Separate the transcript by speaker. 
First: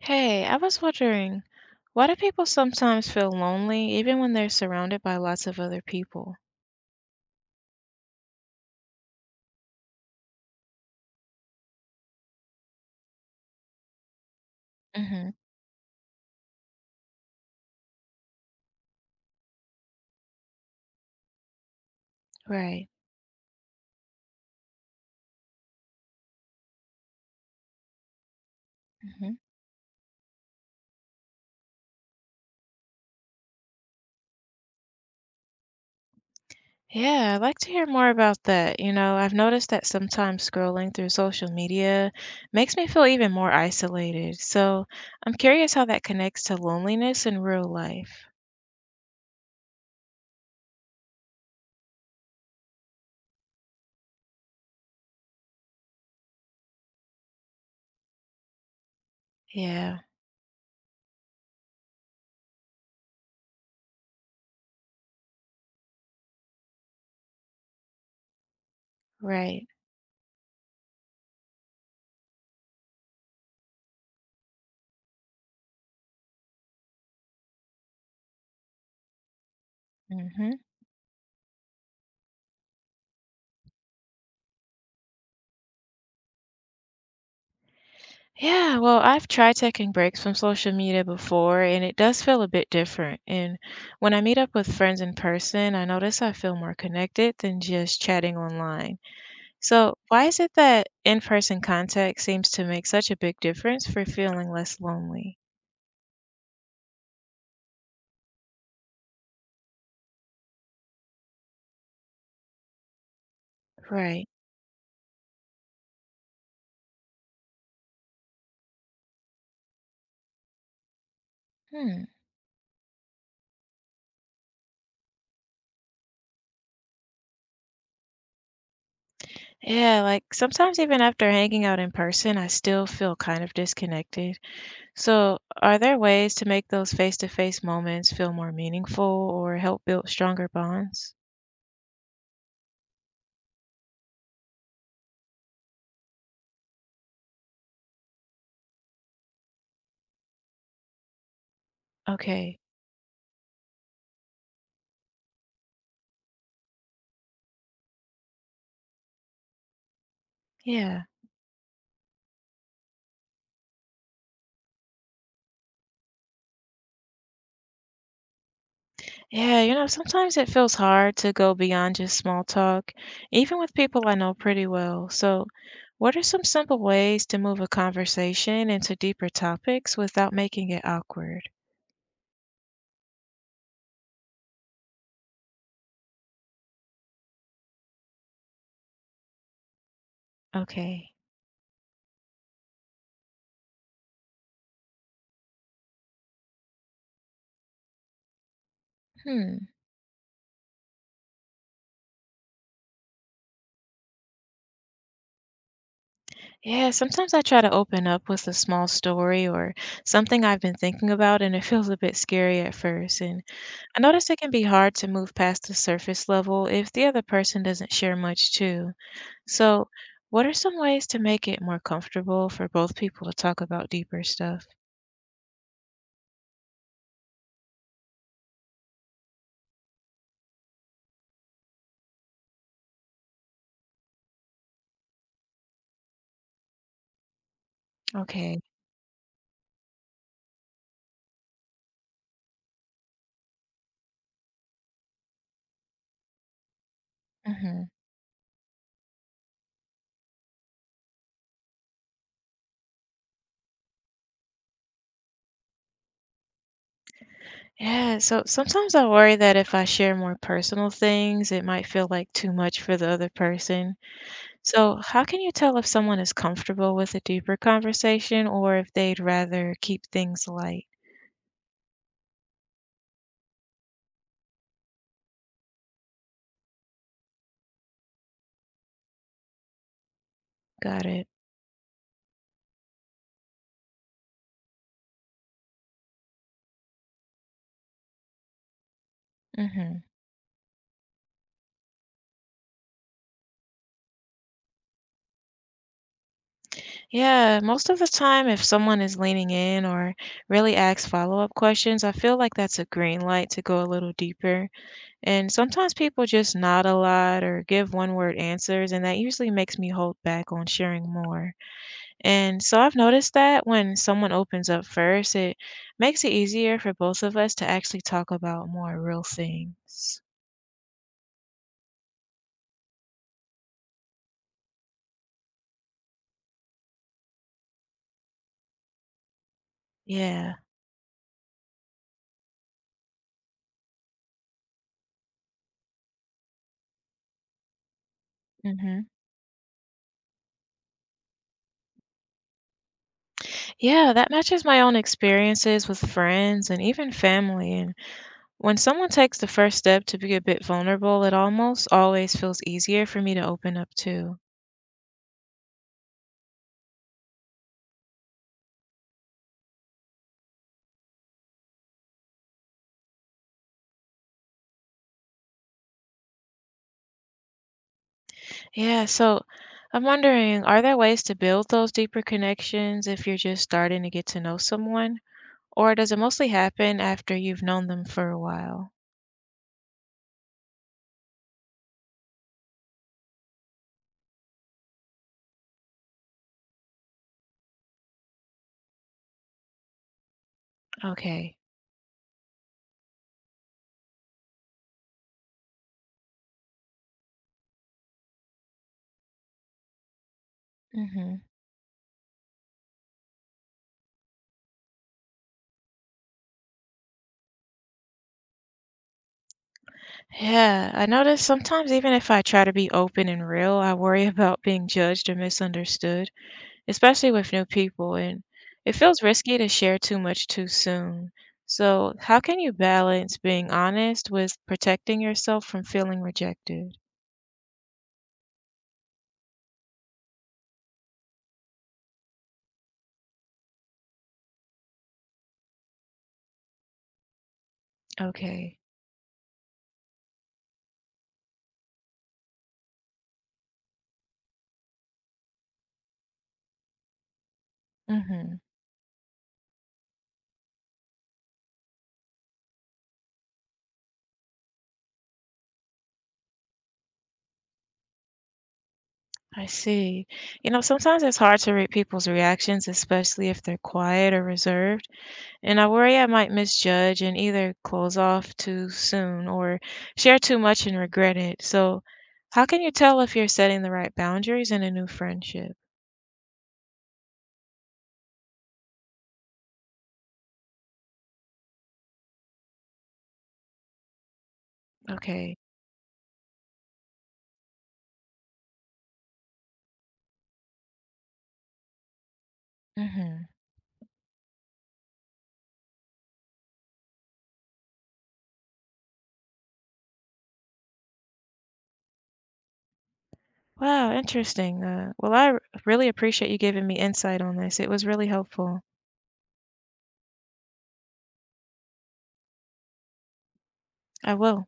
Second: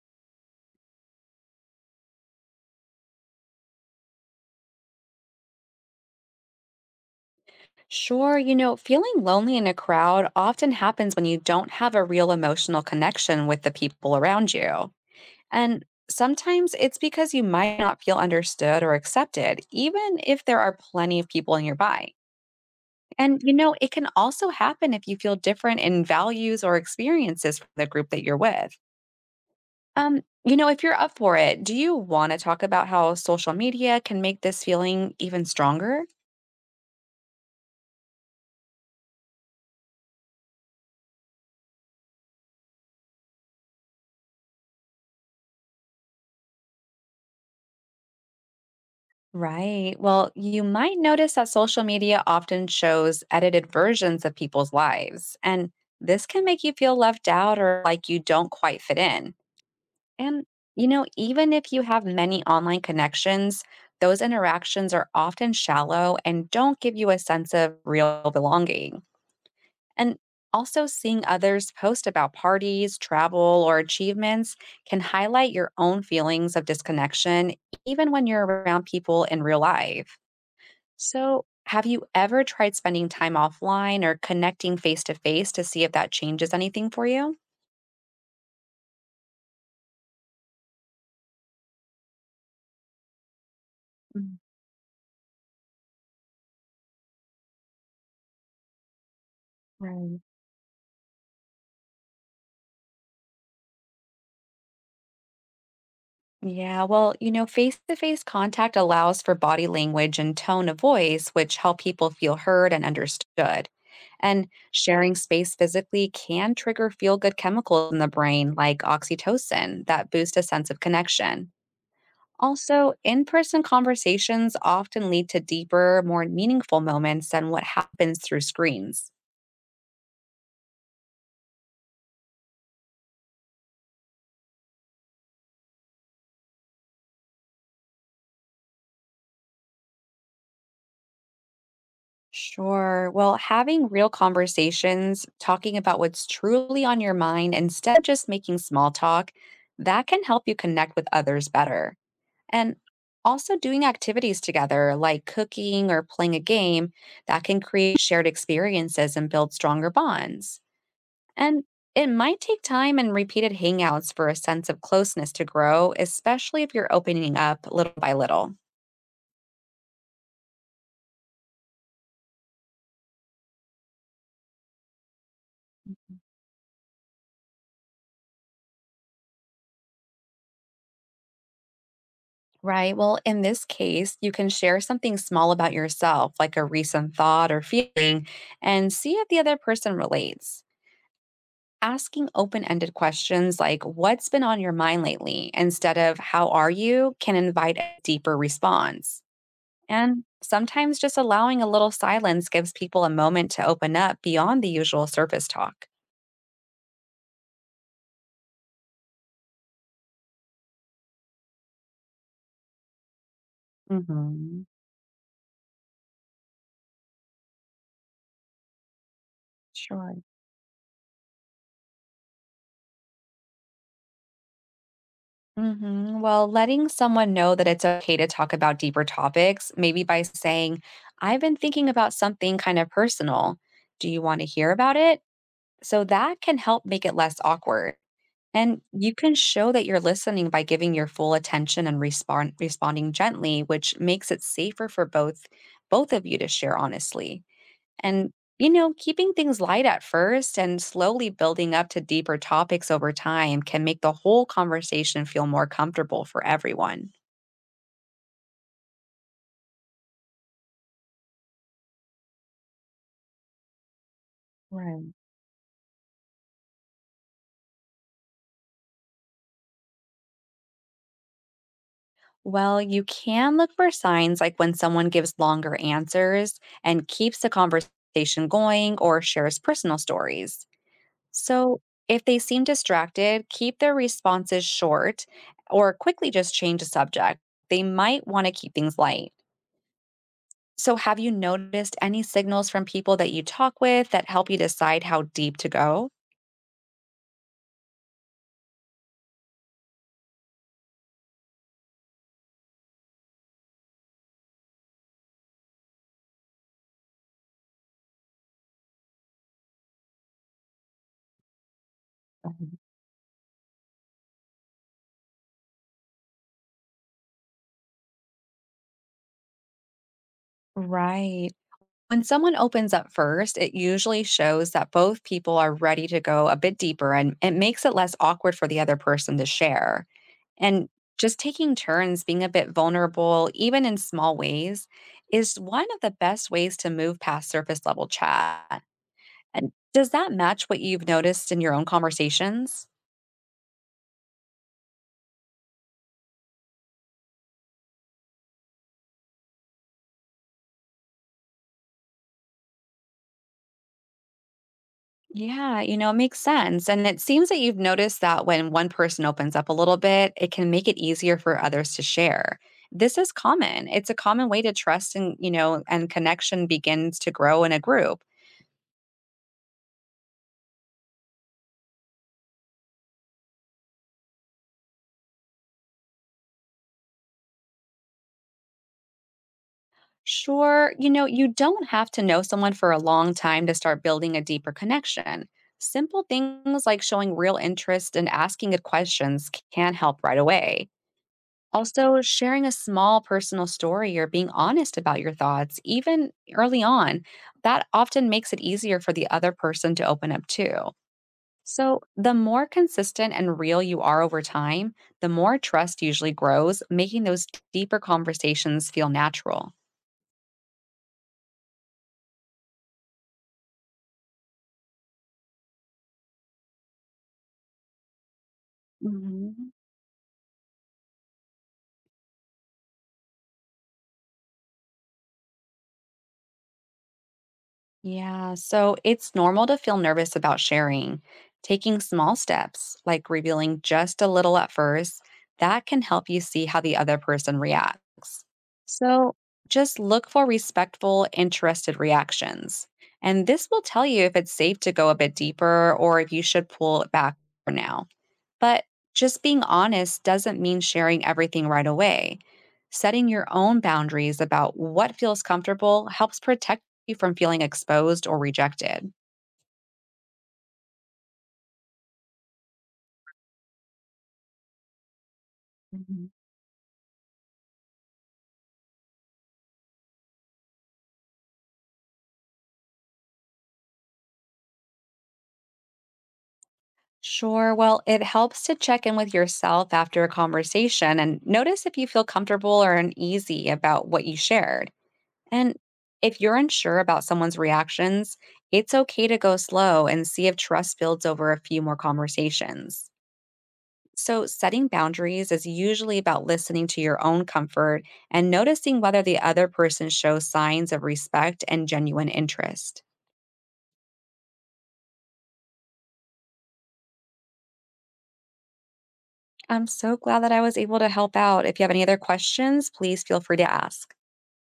Speaker 1: Hey, I was wondering, why do people sometimes feel lonely even when they're surrounded by lots of other people?
Speaker 2: Sure, feeling lonely in a crowd often happens when you don't have a real emotional connection with the people around you.
Speaker 1: Hmm.
Speaker 2: And sometimes it's because you might not feel understood or accepted, even if there are plenty of people nearby.
Speaker 1: Right.
Speaker 2: And, it can also happen if you feel different in values or experiences from the group that you're with.
Speaker 1: Hmm.
Speaker 2: If you're up for it, do you want to talk about how social media can make this feeling even stronger?
Speaker 1: Yeah, I'd like to hear more about that. You know, I've noticed that sometimes scrolling through social media makes me feel even more isolated. So I'm curious how that connects to loneliness in real life.
Speaker 2: Right. Well, you might notice that social media often shows edited versions of people's lives, and this can make you feel left out or like you don't quite fit in.
Speaker 1: Yeah,
Speaker 2: And, even if you have many online connections, those interactions are often shallow and don't give you a sense of real belonging.
Speaker 1: right.
Speaker 2: And also, seeing others post about parties, travel, or achievements can highlight your own feelings of disconnection, even when you're around people in real life.
Speaker 1: Hmm.
Speaker 2: So, have you ever tried spending time offline or connecting face to face to see if that changes anything for you?
Speaker 1: Yeah, well, I've tried taking breaks from social media before, and it does feel a bit different. And when I meet
Speaker 2: Mm.
Speaker 1: up with friends in person, I notice I feel more connected than just chatting online. So,
Speaker 2: Right.
Speaker 1: why is it that in-person contact seems to make such a big difference for feeling less lonely?
Speaker 2: Yeah, well, face to face contact allows for body language and tone of voice, which help people feel heard and understood.
Speaker 1: Right.
Speaker 2: And sharing space physically can trigger feel good chemicals in the brain, like oxytocin, that boost a sense of connection.
Speaker 1: Hmm.
Speaker 2: Also, in person conversations often lead to deeper, more meaningful moments than what happens through screens.
Speaker 1: Yeah, like sometimes even after hanging out in person, I still feel kind of disconnected. So, are there ways to make those face-to-face moments feel more meaningful or help build stronger bonds?
Speaker 2: Sure. Well, having real conversations, talking about what's truly on your mind instead of just making small talk, that can help you connect with others better.
Speaker 1: Okay.
Speaker 2: And also doing activities together, like cooking or playing a game, that can create shared experiences and build stronger bonds.
Speaker 1: Yeah.
Speaker 2: And it might take time and repeated hangouts for a sense of closeness to grow, especially if you're opening up little by little.
Speaker 1: Yeah, you know, sometimes it feels hard to go beyond just small talk, even with people I know pretty well. So, what are some simple ways to move a conversation into deeper topics without making it awkward?
Speaker 2: Right. Well, in this case, you can share something small about yourself, like a recent thought or feeling, and see if the other person relates.
Speaker 1: Okay.
Speaker 2: Asking open ended questions like, "What's been on your mind lately?" instead of, "How are you?" can invite a deeper response.
Speaker 1: Hmm.
Speaker 2: And sometimes just allowing a little silence gives people a moment to open up beyond the usual surface talk.
Speaker 1: Yeah, sometimes I try to open up with a small story or something I've been thinking about, and it feels a bit scary at first. And I notice it can
Speaker 2: Hmm.
Speaker 1: be hard to move past the surface level if the other person doesn't share much, too. So,
Speaker 2: Sure.
Speaker 1: what are some ways to make it more comfortable for both people to talk about deeper stuff?
Speaker 2: Hmm. Well, letting someone know that it's okay to talk about deeper topics, maybe by saying, "I've been thinking about something kind of personal. Do you want to hear about it?" So that can help make it less awkward.
Speaker 1: Okay.
Speaker 2: And you can show that you're listening by giving your full attention and responding gently, which makes it safer for both of you to share honestly.
Speaker 1: Hmm.
Speaker 2: And, keeping things light at first and slowly building up to deeper topics over time can make the whole conversation feel more comfortable for everyone.
Speaker 1: Yeah, so sometimes I worry that if I share more personal things, it might feel like too much for the other person. So,
Speaker 2: Right.
Speaker 1: how can you tell if someone is comfortable with a deeper conversation or if they'd rather keep things light?
Speaker 2: Well, you can look for signs like when someone gives longer answers and keeps the conversation going or shares personal stories.
Speaker 1: Got it.
Speaker 2: So, if they seem distracted, keep their responses short or quickly just change the subject. They might want to keep things light.
Speaker 1: Hmm.
Speaker 2: So, have you noticed any signals from people that you talk with that help you decide how deep to go?
Speaker 1: Yeah, most of the time, if someone is leaning in or really asks follow-up questions, I feel like that's a green light to go a little deeper. And sometimes people just nod a lot or give one word answers, and that usually makes me hold back on sharing more. And
Speaker 2: Mhm.
Speaker 1: so I've noticed that when someone opens up first, it makes it easier for both of us to actually talk about more real things.
Speaker 2: Right. When someone opens up first, it usually shows that both people are ready to go a bit deeper and it makes it less awkward for the other person to share.
Speaker 1: Yeah.
Speaker 2: And just taking turns being a bit vulnerable, even in small ways, is one of the best ways to move past surface level chat.
Speaker 1: Hmm.
Speaker 2: And does that match what you've noticed in your own conversations?
Speaker 1: Yeah, that matches my own experiences with friends and even family. And when someone takes the first step to be a bit vulnerable, it almost always feels easier for me to open up too.
Speaker 2: Yeah, it makes sense. And it seems that you've noticed that when one person opens up a little bit, it can make it easier for others to share. This is common. It's a common way to trust and connection begins to grow in a group.
Speaker 1: Yeah, so I'm wondering, are there ways to build those deeper connections if you're just starting to get to know someone? Or does it mostly happen after you've known them for a while?
Speaker 2: Sure, you don't have to know someone for a long time to start building a deeper connection. Simple things like showing real interest and asking good questions can help right away.
Speaker 1: Okay.
Speaker 2: Also, sharing a small personal story or being honest about your thoughts, even early on, that often makes it easier for the other person to open up too.
Speaker 1: Hmm.
Speaker 2: So, the more consistent and real you are over time, the more trust usually grows, making those deeper conversations feel natural.
Speaker 1: Yeah, I notice sometimes even if I try to be open and real, I worry about being judged or misunderstood, especially with new people, and it feels risky to
Speaker 2: Mhm.
Speaker 1: share too much too soon. So, how can you balance being honest with protecting yourself from feeling rejected?
Speaker 2: Yeah, so it's normal to feel nervous about sharing. Taking small steps, like revealing just a little at first, that can help you see how the other person reacts.
Speaker 1: Okay.
Speaker 2: So just look for respectful, interested reactions. And this will tell you if it's safe to go a bit deeper or if you should pull it back for now.
Speaker 1: Mm-hmm.
Speaker 2: But just being honest doesn't mean sharing everything right away. Setting your own boundaries about what feels comfortable helps protect you from feeling exposed or rejected.
Speaker 1: I see. You know, sometimes it's hard to read people's reactions, especially if they're quiet or reserved. And I worry I
Speaker 2: Mhm.
Speaker 1: might misjudge and either close off too soon or share too much and regret it. So, how can you tell if you're setting the right boundaries in a new friendship?
Speaker 2: Sure, well, it helps to check in with yourself after a conversation and notice if you feel comfortable or uneasy about what you shared.
Speaker 1: Okay.
Speaker 2: And if you're unsure about someone's reactions, it's okay to go slow and see if trust builds over a few more conversations.
Speaker 1: Hmm.
Speaker 2: So, setting boundaries is usually about listening to your own comfort and noticing whether the other person shows signs of respect and genuine interest.
Speaker 1: Wow, interesting. Well, really appreciate you giving me insight on this. It was really helpful.
Speaker 2: I'm so glad that I was able to help out. If you have any other questions, please feel free to ask.
Speaker 1: I will.